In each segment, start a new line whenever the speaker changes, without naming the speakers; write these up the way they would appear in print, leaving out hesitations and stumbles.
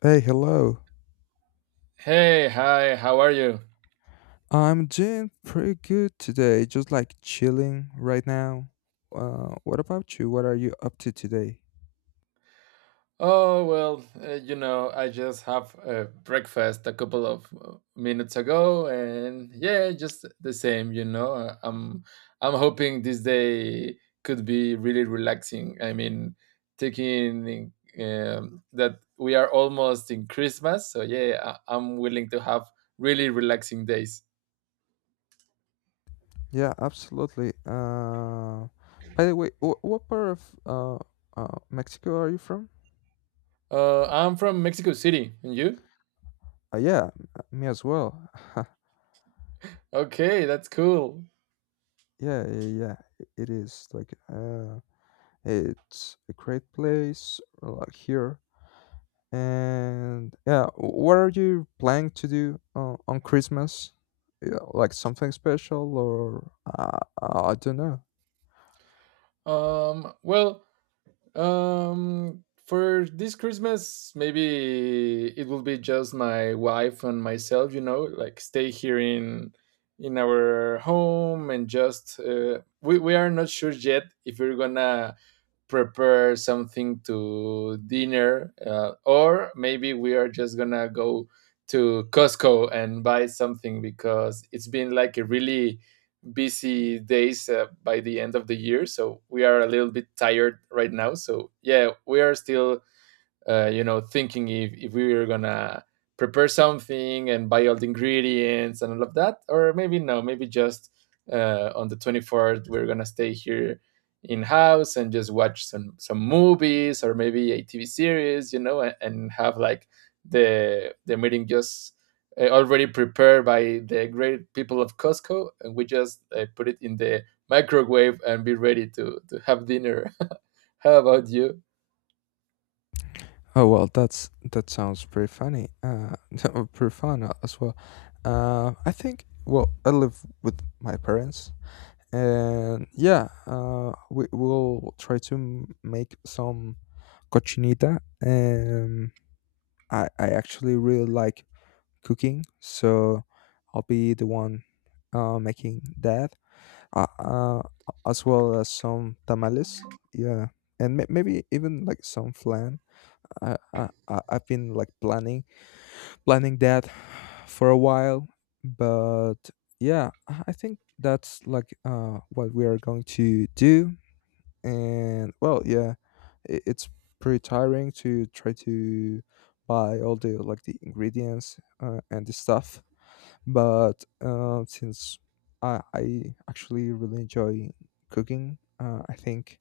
Hey, hello.
Hey, hi, how are you?
I'm doing pretty good today, just like chilling right now. What about you? What are you up to today?
Oh, well, I just have breakfast a couple of minutes ago, and yeah, just the same, you know. I'm hoping this day could be really relaxing. I mean, taking in, that we are almost in Christmas, so yeah, I'm willing to have really relaxing days.
Yeah, absolutely. By the way, what part of Mexico are you from?
I'm from Mexico City, and you?
Yeah, me as well.
Okay, that's cool.
Yeah, yeah, yeah. It is like, it's a great place, like here. And yeah, what are you planning to do on Christmas? Yeah, like something special, or, I don't know.
Um, well. For this Christmas, maybe it will be just my wife and myself. You know, like stay here in our home and just we are not sure yet if we're gonna prepare something to dinner or maybe we are just gonna go to Costco and buy something because it's been like a really busy days by the end of the year, so we are a little bit tired right now. So yeah, we are still thinking if we were gonna prepare something and buy all the ingredients and all of that, or maybe no, maybe just on the 24th we're gonna stay here in house and just watch some movies or maybe a TV series, you know, and have like the meeting just already prepared by the great people of Costco, and we just put it in the microwave and be ready to have dinner. How about you?
Oh well, that sounds pretty funny. Pretty fun as well. I think. Well, I live with my parents, and yeah, we will try to make some cochinita. Um, I actually really like cooking, so I'll be the one making that, uh, uh, as well as some tamales. Yeah, and maybe even like some flan. I've been like planning that for a while, but yeah, I think that's like, what we are going to do. And well, yeah, it's pretty tiring to try to buy all the ingredients, and the stuff, but, since I actually really enjoy cooking, I think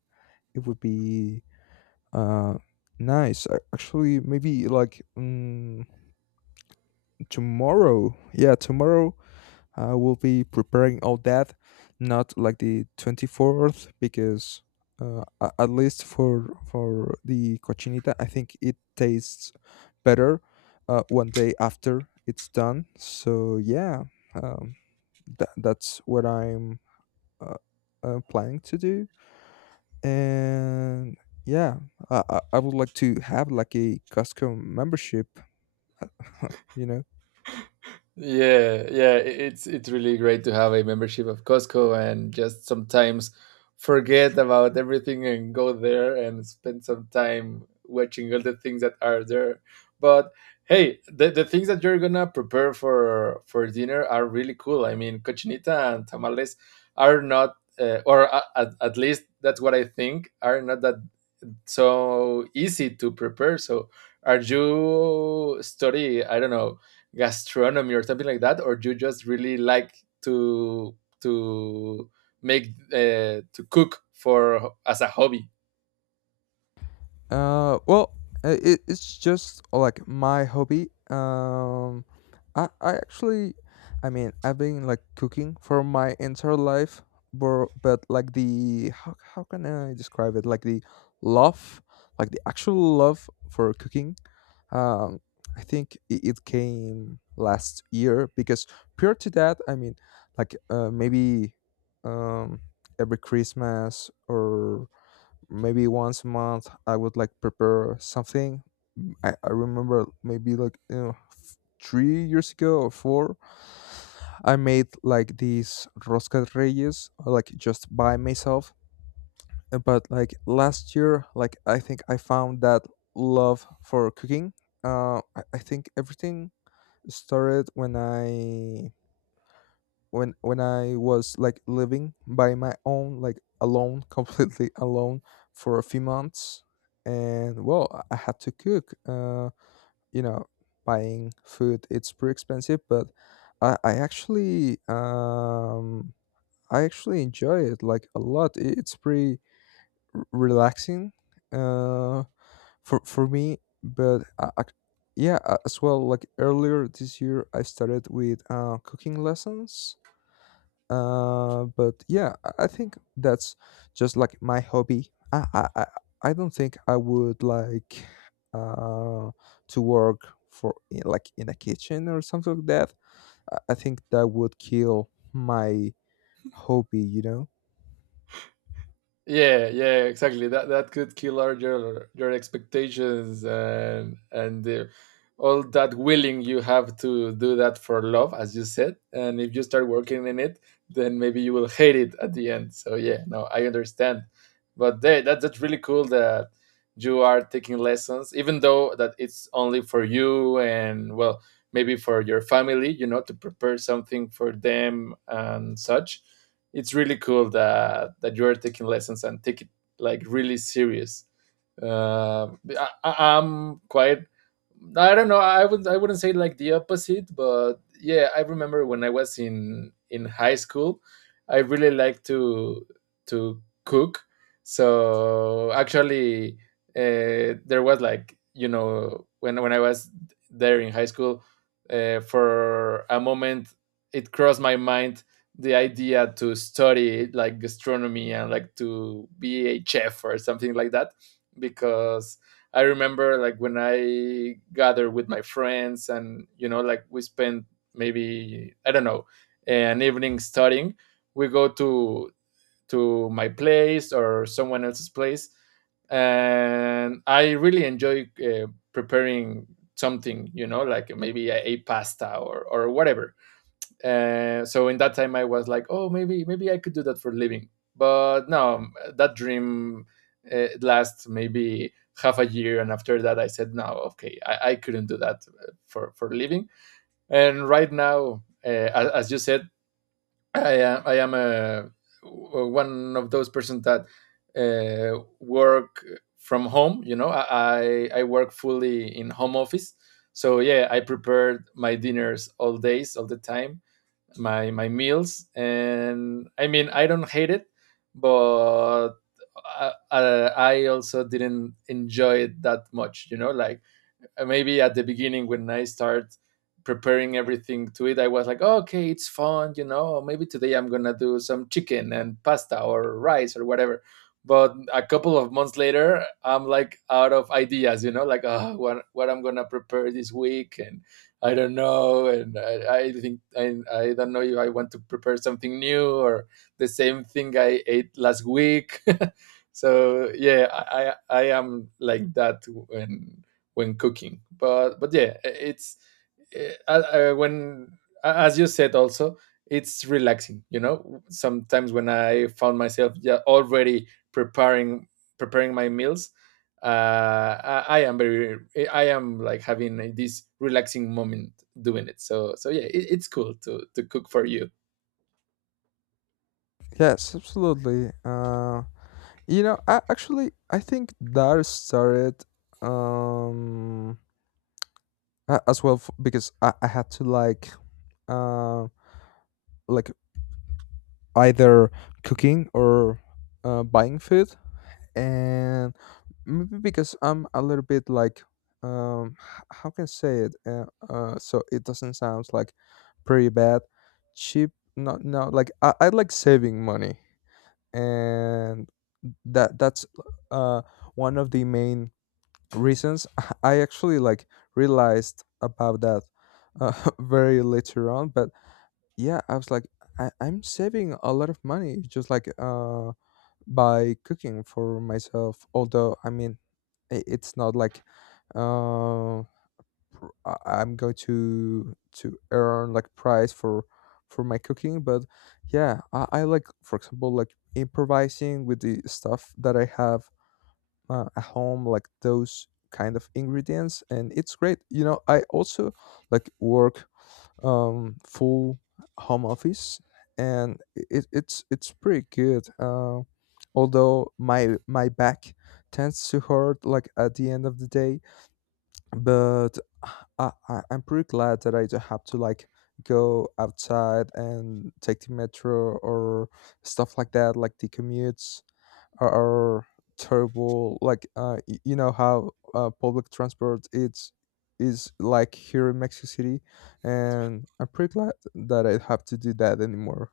it would be, uh, nice. Actually, maybe like, tomorrow. Yeah, tomorrow I will be preparing all that, not like the 24th, because, at least for the cochinita, I think it tastes better, one day after it's done. So yeah, um, that's what I'm, uh, planning to do, and yeah, I would like to have like a Costco membership, uh, you know.
Yeah, yeah, it's really great to have a membership of Costco and just sometimes forget about everything and go there and spend some time watching all the things that are there. But hey, the things that you're gonna prepare for dinner are really cool. I mean, cochinita and tamales are not, or at least that's what I think, are not that so easy to prepare. So are you study, I don't know, gastronomy or something like that, or you just really like to to make to cook for as a hobby?
Well, it's just, like my hobby. I actually, I mean, I've been like cooking for my entire life, but, like, the how can I describe it? Like the love, like the actual love for cooking. Um, I think it came last year because prior to that, I mean, like, maybe, um every Christmas, or maybe once a month, I would like prepare something. I remember maybe, like, you know, 3 years ago or four. I made like these rosca de reyes like just by myself. But like last year, like, I think I found that love for cooking. I think everything started when I was like living by my own, like alone, completely alone for a few months, and well, I had to cook. You know, buying food it's pretty expensive, but I I actually um I actually enjoy it like a lot. It's pretty relaxing, uh, for me. But, yeah, as well. Like earlier this year, I started with cooking lessons, but yeah, I think that's just like my hobby. I don't think I would like, uh to work for, like, in a kitchen or something like that. I think that would kill my hobby, you know?
Yeah, yeah, exactly. That could kill our, your expectations and the, all that willing you have to do that for love, as you said. And if you start working in it, then maybe you will hate it at the end. So yeah, no, I understand. But they, that that's really cool that you are taking lessons, even though that it's only for you and, well, maybe for your family, you know, to prepare something for them and such. It's really cool that that you are taking lessons and take it like really serious. Uh, I- am quite. I don't know. I would. I wouldn't say like the opposite, but yeah, I remember when I was in high school, I really liked to cook. So actually, there was like, you know, when I was there in high school, for a moment it crossed my mind the idea to study like gastronomy and like to be a chef or something like that, because I remember like when I gathered with my friends and, you know, like we spent maybe, I don't know, an evening studying, we go to my place or someone else's place, and I really enjoy preparing something, you know, like maybe a pasta or whatever. So in that time, I was like, oh, maybe maybe I could do that for a living. But no, that dream lasts maybe half a year, and after that, I said, no, okay, I couldn't do that for a living. And right now, as, you said, I am a one of those persons that work from home. You know, I work fully in home office. So yeah, I prepared my dinners all days, all the time, my meals, and I mean, I don't hate it, but I also didn't enjoy it that much, you know, like maybe at the beginning when I start preparing everything to it, I was like, oh, okay, it's fun, you know. Maybe today I'm gonna do some chicken and pasta or rice or whatever. But a couple of months later, I'm like out of ideas, you know, like oh, what I'm gonna prepare this week, and I don't know, and I think I don't know if I want to prepare something new or the same thing I ate last week. So yeah, I am like that when cooking. But yeah, it's when as you said also it's relaxing. You know, sometimes when I found myself yeah, already preparing preparing my meals, I am very I am like having this relaxing moment doing it. So so yeah, it, it's cool to cook for you.
Yes, absolutely. You know, I think that started, um as well, because I had to, like, uh, like, either cooking or, buying food, and maybe because I'm a little bit like, how can I say it, so it doesn't sound like pretty bad, cheap. No, no, like, I like saving money, and that's, uh one of the main reasons. I actually like realized about that, uh, very later on, but yeah, I was like, I'm saving a lot of money just like, by cooking for myself, although, I mean, it's not like, uh I'm going to earn like price for my cooking, but yeah, I like, for example, like improvising with the stuff that I have, at home, like those kind of ingredients, and it's great, you know, I also like work, full home office, and it's pretty good. Although my back tends to hurt like at the end of the day, but I'm pretty glad that I don't have to, like, go outside and take the metro or stuff like that, like the commutes are, are terrible. Like, you know how, public transport it's is like here in Mexico City, and I'm pretty glad that I have to do that anymore.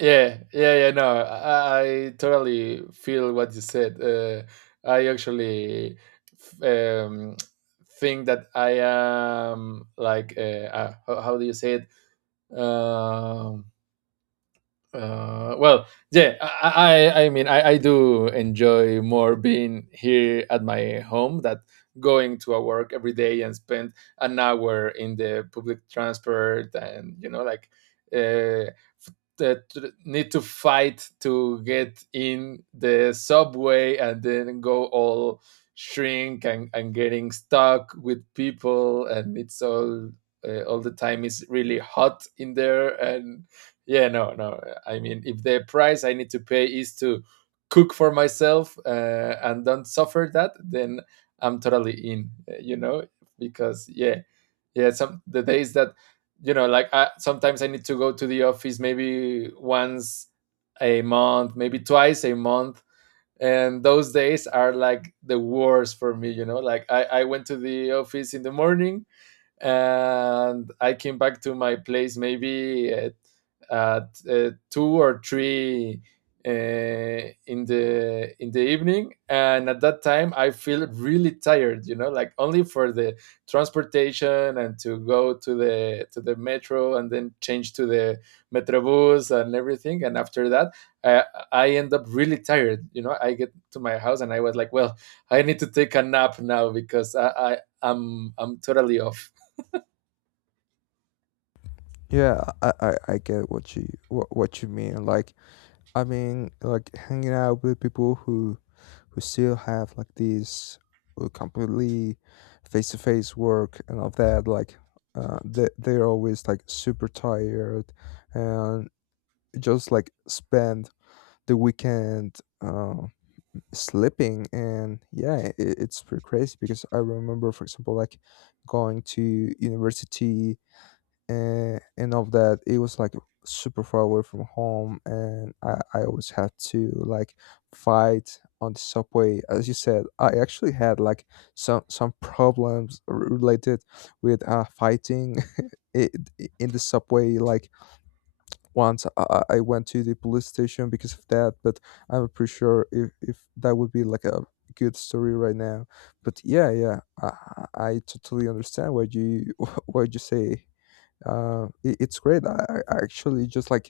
Yeah, yeah, yeah. No, I totally feel what you said. I actually f- um, think that I am like, how do you say it? Um, well, yeah. I mean, I do enjoy more being here at my home that going to a work every day and spend an hour in the public transport, and you know like. Uh, that need to fight to get in the subway and then go all shrink and getting stuck with people, and it's all the time is really hot in there, and yeah, no, no. I mean, if the price I need to pay is to cook for myself and don't suffer that, then I'm totally in, you know, because yeah. Yeah, some the days that, you know, like I, sometimes I need to go to the office maybe once a month, maybe twice a month, and those days are like the worst for me, you know, like I went to the office in the morning and I came back to my place maybe at two or three in the evening, and at that time I feel really tired. You know, like only for the transportation and to go to the metro and then change to the metrobus and everything. And after that, I, I end up really tired. You know, I get to my house and I was like, well, I need to take a nap now because I, I'm totally off.
Yeah, I get what you, what you mean. Like, I mean, like, hanging out with people who still have like this, completely face to face work and all that. Like, they're always like super tired, and just like spend the weekend, sleeping. And yeah, it's pretty crazy because I remember, for example, like going to university, and all of that, it was like super far away from home, and I always had to, like, fight on the subway, as you said. I actually had like some problems related with fighting it, in the subway, like, once I went to the police station because of that. But I'm pretty sure if that would be like a good story right now. But yeah, yeah, I totally understand what you what you say. It's great. I actually just like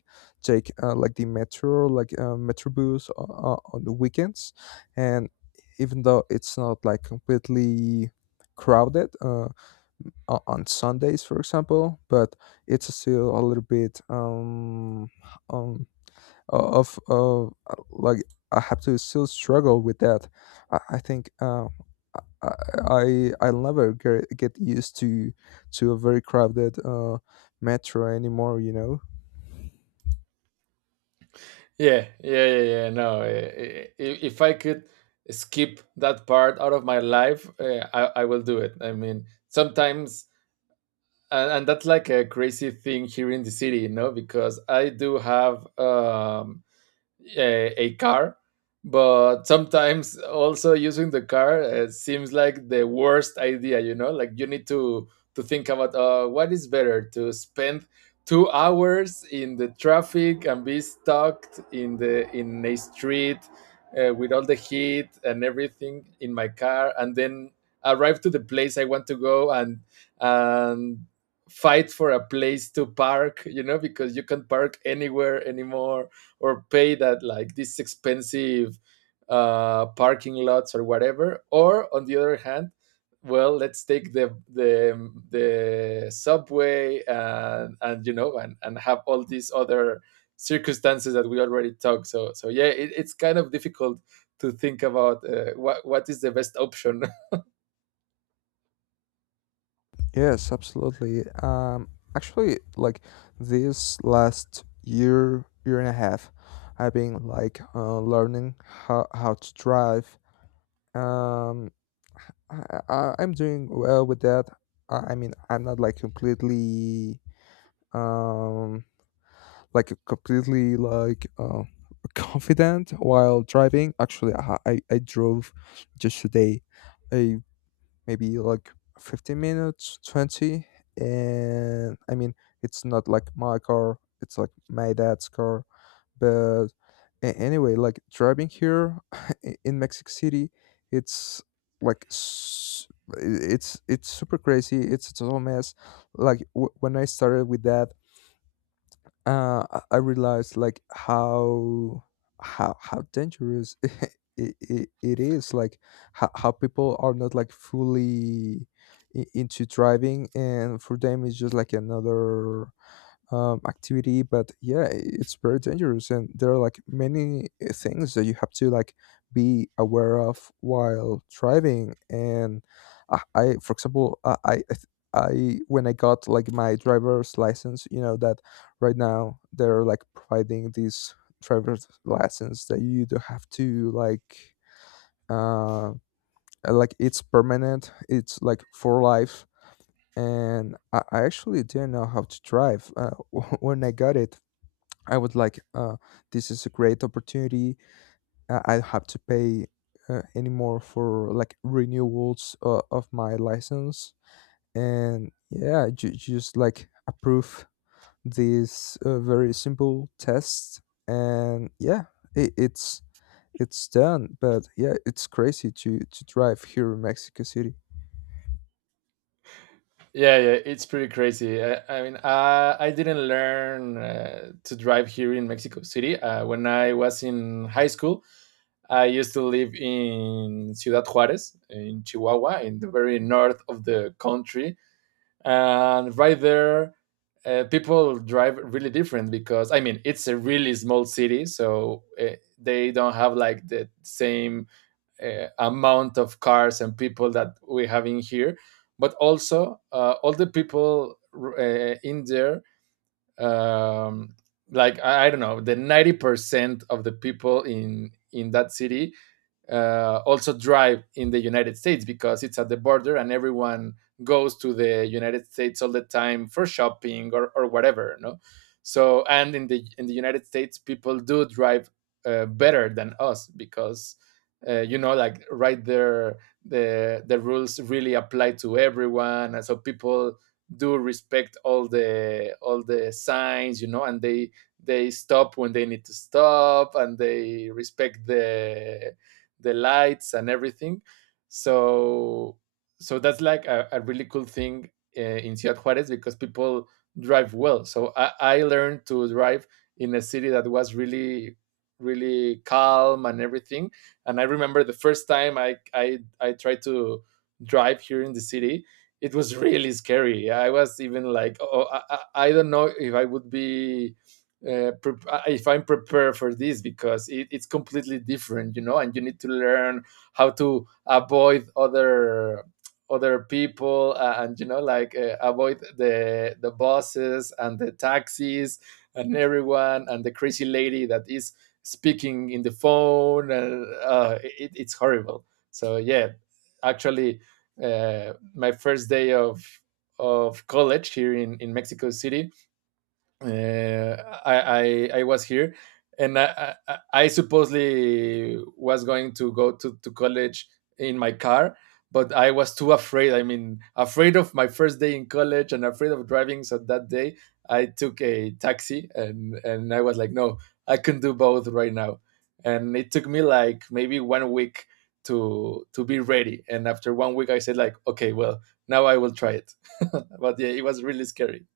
take, like the metro, like, metrobus on the weekends, and even though it's not like completely crowded, on Sundays, for example, but it's still a little bit, of, like, I have to still struggle with that. I think, I I never get used to a very crowded, metro anymore. You know.
Yeah, yeah, yeah, yeah. No, if I could skip that part out of my life, I will do it. I mean, sometimes, and that's like a crazy thing here in the city, you know, because I do have a car, but sometimes also using the car seems like the worst idea. You know, like you need to think about what is better, to spend 2 hours in the traffic and be stuck in the in a street with all the heat and everything in my car, and then arrive to the place I want to go and and fight for a place to park, you know, because you can't park anywhere anymore or pay that like these expensive parking lots or whatever. Or on the other hand, well, let's take the subway and, you know, and have all these other circumstances that we already talked. So so yeah, it, it's kind of difficult to think about what is the best option.
Yes, absolutely. Actually, like this last year, year and a half, I've been like, learning how to drive. Um, I'm doing well with that. I mean, I'm not like completely, um like completely, confident while driving. Actually, I drove just today. A, maybe like 15 minutes, 20. And I mean, it's not like my car, it's like my dad's car. But anyway, like, driving here, in Mexico City, it's like, it's super crazy, it's a total mess. Like, when I started with that, I realized like how dangerous it is, like, how people are not like fully, into driving, and for them it's just like another, activity, but yeah, it's very dangerous, and there are like many, things that you have to, like, be aware of while driving. And I, for example, I when I got like my driver's license, you know that right now they're like providing these driver's license that you do have to, like, uh like, it's permanent, it's like for life, and I actually didn't know how to drive, when I got it. I was like, this is a great opportunity. I don't have to pay, anymore for like renewals, of my license. And yeah, just like approve this, very simple test. And yeah, it, it's it's done. But yeah, it's crazy to drive here in Mexico City.
Yeah, yeah, it's pretty crazy. I mean, I didn't learn to drive here in Mexico City when I was in high school. I used to live in Ciudad Juarez, in Chihuahua, in the very north of the country. And right there, people drive really different because, I mean, it's a really small city. So they don't have like the same amount of cars and people that we have in here. But also, all the people in there, um, like, I don't know, the 90% of the people in that city also drive in the United States, because it's at the border and everyone goes to the United States all the time for shopping, or whatever, no? So and in the United States, people do drive better than us because you know, like right there the rules really apply to everyone, and so people do respect all the signs, you know, and they stop when they need to stop, and they respect the lights and everything. So so that's like a really cool thing in Ciudad Juarez, because people drive well. So I learned to drive in a city that was really calm and everything. And I remember the first time I tried to drive here in the city, it was really scary. I was even like, oh, I don't know if I would be uh, if I'm prepared for this because it's completely different, you know, and you need to learn how to avoid other people and you know like avoid the bosses and the taxis and everyone and the crazy lady that is speaking in the phone and it's horrible. So yeah, actually, my first day of college here in Mexico City, uh, I was here, and I supposedly was going to go to college in my car, but I was too afraid. I mean, afraid of my first day in college and afraid of driving. So that day, I took a taxi, and I was like, no, I can do both right now. And it took me like maybe one week to be ready. And after one week, I said like, okay, well, now I will try it. But yeah, it was really scary.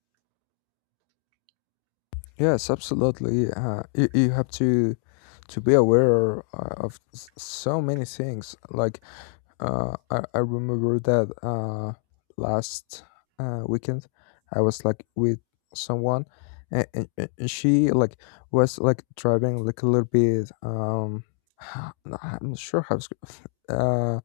Yes, absolutely. You have to be aware, of so many things. Like, I remember that, last, weekend, I was like with someone, and she, like, was like driving like a little bit. I'm not sure how. Uh,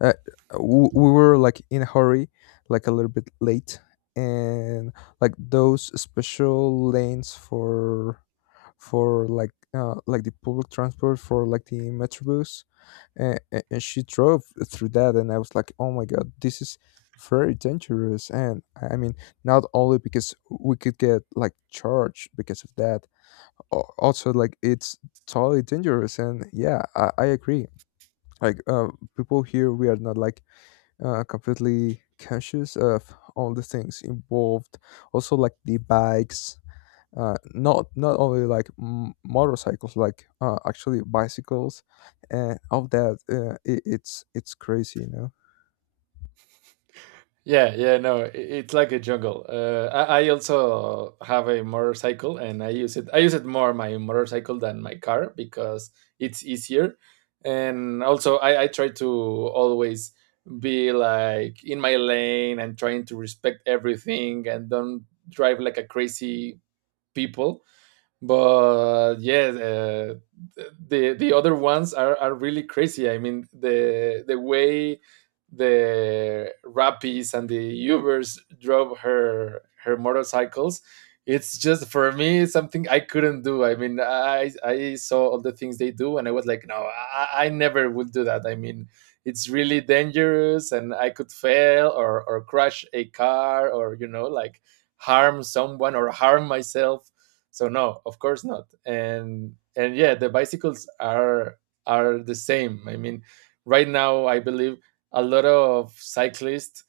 uh, we were like in a hurry, like a little bit late, and like those special lanes for like, like, the public transport, for like the metrobus, and, and she drove through that. And I was like, oh my God, this is very dangerous. And I mean, not only because we could get like charged because of that, also, like, it's totally dangerous. And yeah, I agree. Like, people here, we are not like, completely conscious of all the things involved, also like the bikes, not only like, motorcycles, like, actually bicycles, and all that, it's crazy, you know?
Yeah, yeah, no, it's like a jungle. I also have a motorcycle, and I use it. I use it more my motorcycle than my car because it's easier, and also I try to always be like in my lane and trying to respect everything and don't drive like a crazy people. But yeah, the other ones are really crazy. I mean, the way the Rappies and the Ubers drove her her motorcycles, it's just for me something I couldn't do. I mean, I saw all the things they do, and I was like, no, I never would do that. I mean, it's really dangerous, and I could fail or crash a car or you know like harm someone or harm myself. So no, of course not. And yeah, the bicycles are the same. I mean, right now I believe a lot of cyclists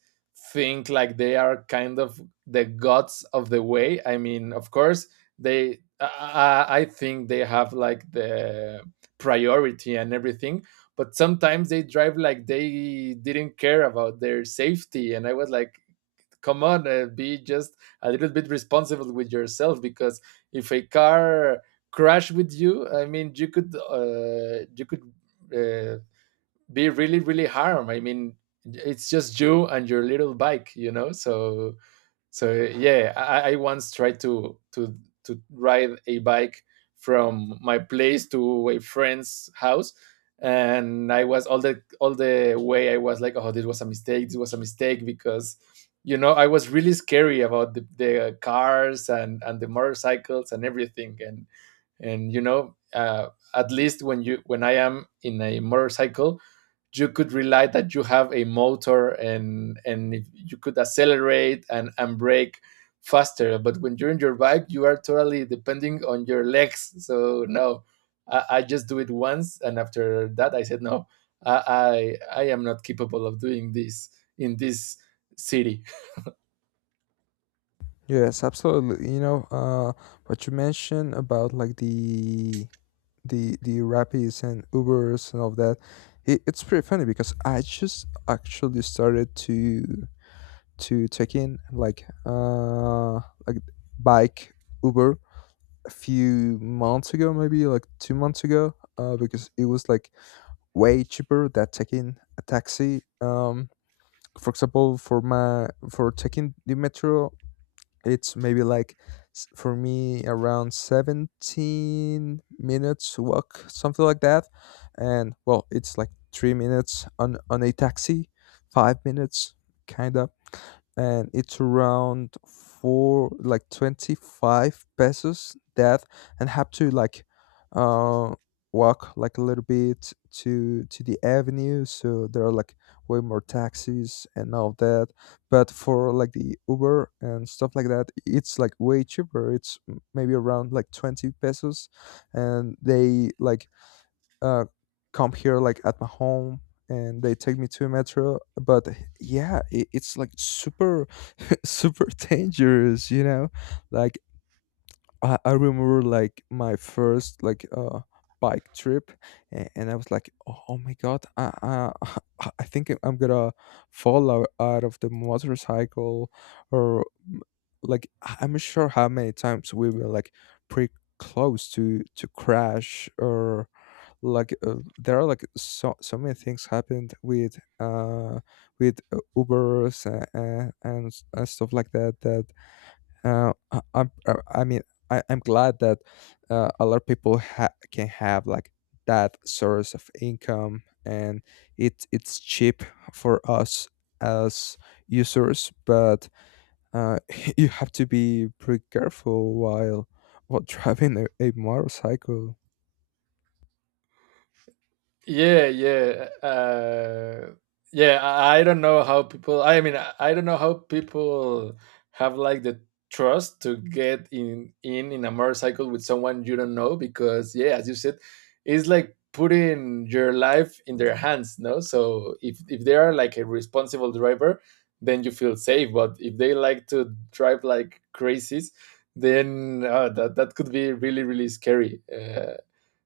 think like they are kind of the gods of the way. I mean, of course they i, I think they have like the priority and everything, but sometimes they drive like they didn't care about their safety, and I was like, come on, be just a little bit responsible with yourself because if a car crash with you, I mean, you could uh, be really really harm. I mean, it's just you and your little bike, you know. So so yeah, I once tried to ride a bike from my place to a friend's house, and I was all the way, I was like, oh, this was a mistake. This was a mistake because, you know, I was really scary about the cars and the motorcycles and everything, and you know at least when you when I am in a motorcycle you could rely that you have a motor, and if you could accelerate and brake faster. But when you're in your bike, you are totally depending on your legs. So no, I just do it once, and after that I said no, I am not capable of doing this in this city.
Yes, absolutely. You know, what you mentioned about, like, the Rappies and Ubers and all that, it's pretty funny because I just actually started to take in, like, like, bike Uber a few months ago, maybe like 2 months ago, because it was like way cheaper than taking a taxi. For example, for taking the metro, it's maybe like, for me, around 17 minutes walk, something like that. And well, it's like 3 minutes on a taxi, 5 minutes, kind of, and it's around four, like, 25 pesos. That, and have to, like, uh walk like a little bit to the avenue, so there are like way more taxis and all that. But for like the Uber and stuff like that, it's like way cheaper, it's, maybe, around like 20 pesos, and they like, uh come here, like, at my home, and they take me to a metro. But yeah, it's like super, super dangerous, you know? Like, I remember, like, my first, like, bike trip, and I was like, oh my God, I I think I'm gonna fall out of the motorcycle. Or, mm, like, I'm not sure how many times we were like pretty close to crash, or like, there are like so many things happened with, Ubers, and stuff like that, that, I mean, I'm glad that, a lot of people, can have like that source of income, and it's cheap for us as users. But, uh, you have to be pretty careful while driving a motorcycle.
Yeah, yeah, yeah, I don't know how people, I mean, I don't know how people have like the trust to get in in a motorcycle with someone you don't know, because yeah, as you said, it's like putting your life in their hands, no? So if they are like a responsible driver, then you feel safe, but if they like to drive like crazies, then that could be really really scary.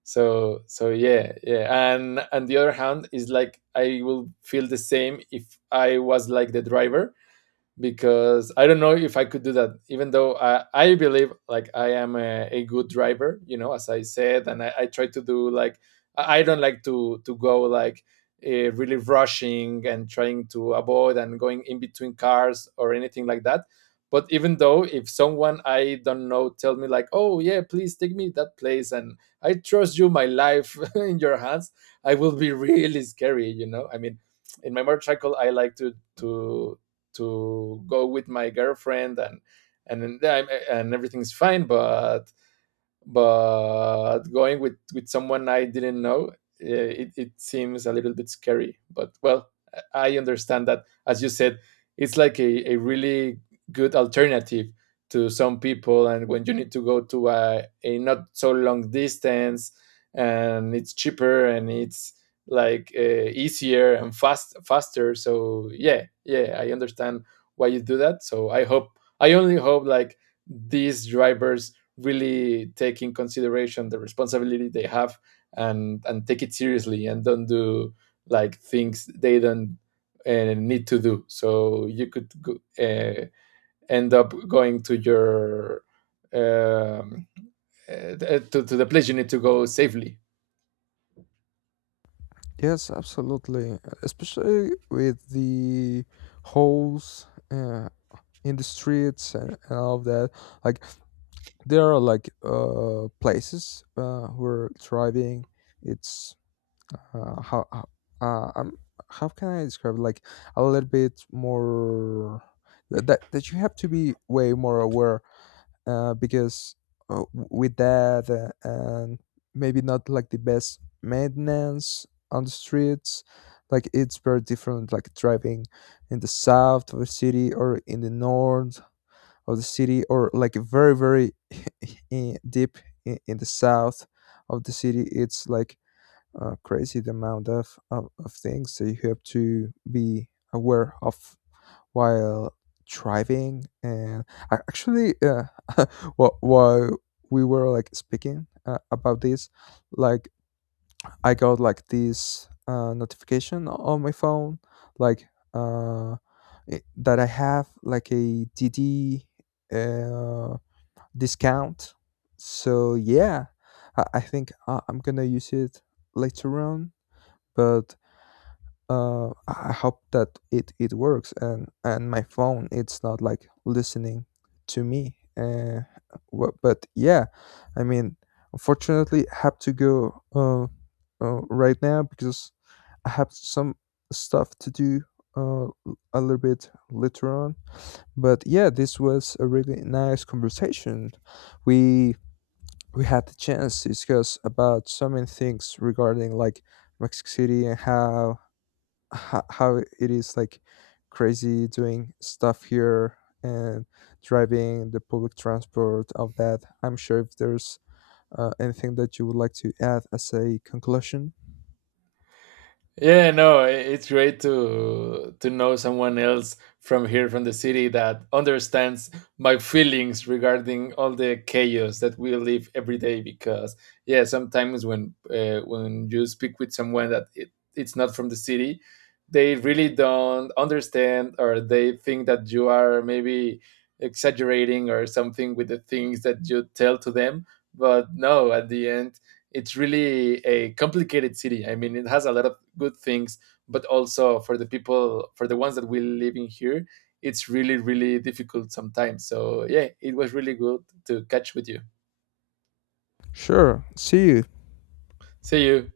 So so yeah, yeah, and on the other hand is like I will feel the same if I was like the driver because I don't know if I could do that, even though I believe like I am a good driver, you know, as I said, and I try to do like I don't like to go like really rushing and trying to avoid and going in between cars or anything like that. But even though if someone I don't know tell me like, oh yeah, please take me that place, and I trust you, my life in your hands, I will be really scary, you know. I mean, in my motorcycle, I like to to to go with my girlfriend and everything's fine, but going with someone I didn't know, eh, it seems a little bit scary. But well, I understand that, as you said, it's like a really good alternative to some people. And when you need to go to a not so long distance, and it's cheaper and it's like easier and faster. So yeah, yeah, I understand why you do that. So I hope I only hope like these drivers really take in consideration the responsibility they have and take it seriously and don't do like things they don't need to do. So you could go, uh, end up going to your um, to the place you need to go safely.
Yes, absolutely, especially with the holes, uh, in the streets, and all of that. Like, there are like, places, who are thriving. It's uh, how how- uh, um, how can I describe it? Like a little bit more, that you have to be way more aware, because, with that, and maybe not like the best maintenance on the streets. Like, it's very different, like, driving in the south of the city, or in the north of the city, or like, very, very, deep in the south of the city. It's like, crazy the amount of things that you have to be aware of while driving. And I actually, while we were, like, speaking, about this, like, I got, like, this, notification on my phone, like, uh, that I have, like, a DD, uh, discount. So yeah, I think, I'm gonna use it later on. But, I hope that it works, and my phone it's not like listening to me. But yeah, I mean, unfortunately, I have to go, right now because I have some stuff to do, uh, l- a little bit later on. But yeah, this was a really nice conversation. We we had the chance to discuss about so many things regarding, like, Mexico City, and how it is, like, crazy doing stuff here and driving the public transport of that. I'm sure if there's, anything that you would like to add as a conclusion.
Yeah, no, it's great to know someone else from here from the city that understands my feelings regarding all the chaos that we live every day because yeah, sometimes when you speak with someone that it's not from the city, they really don't understand, or they think that you are maybe exaggerating or something with the things that you tell to them, but no, at the end it's really a complicated city. I mean, it has a lot of good things, but also for the people, for the ones that we live in here, it's really, really difficult sometimes. So yeah, it was really good to catch with you.
Sure. See you.
See you.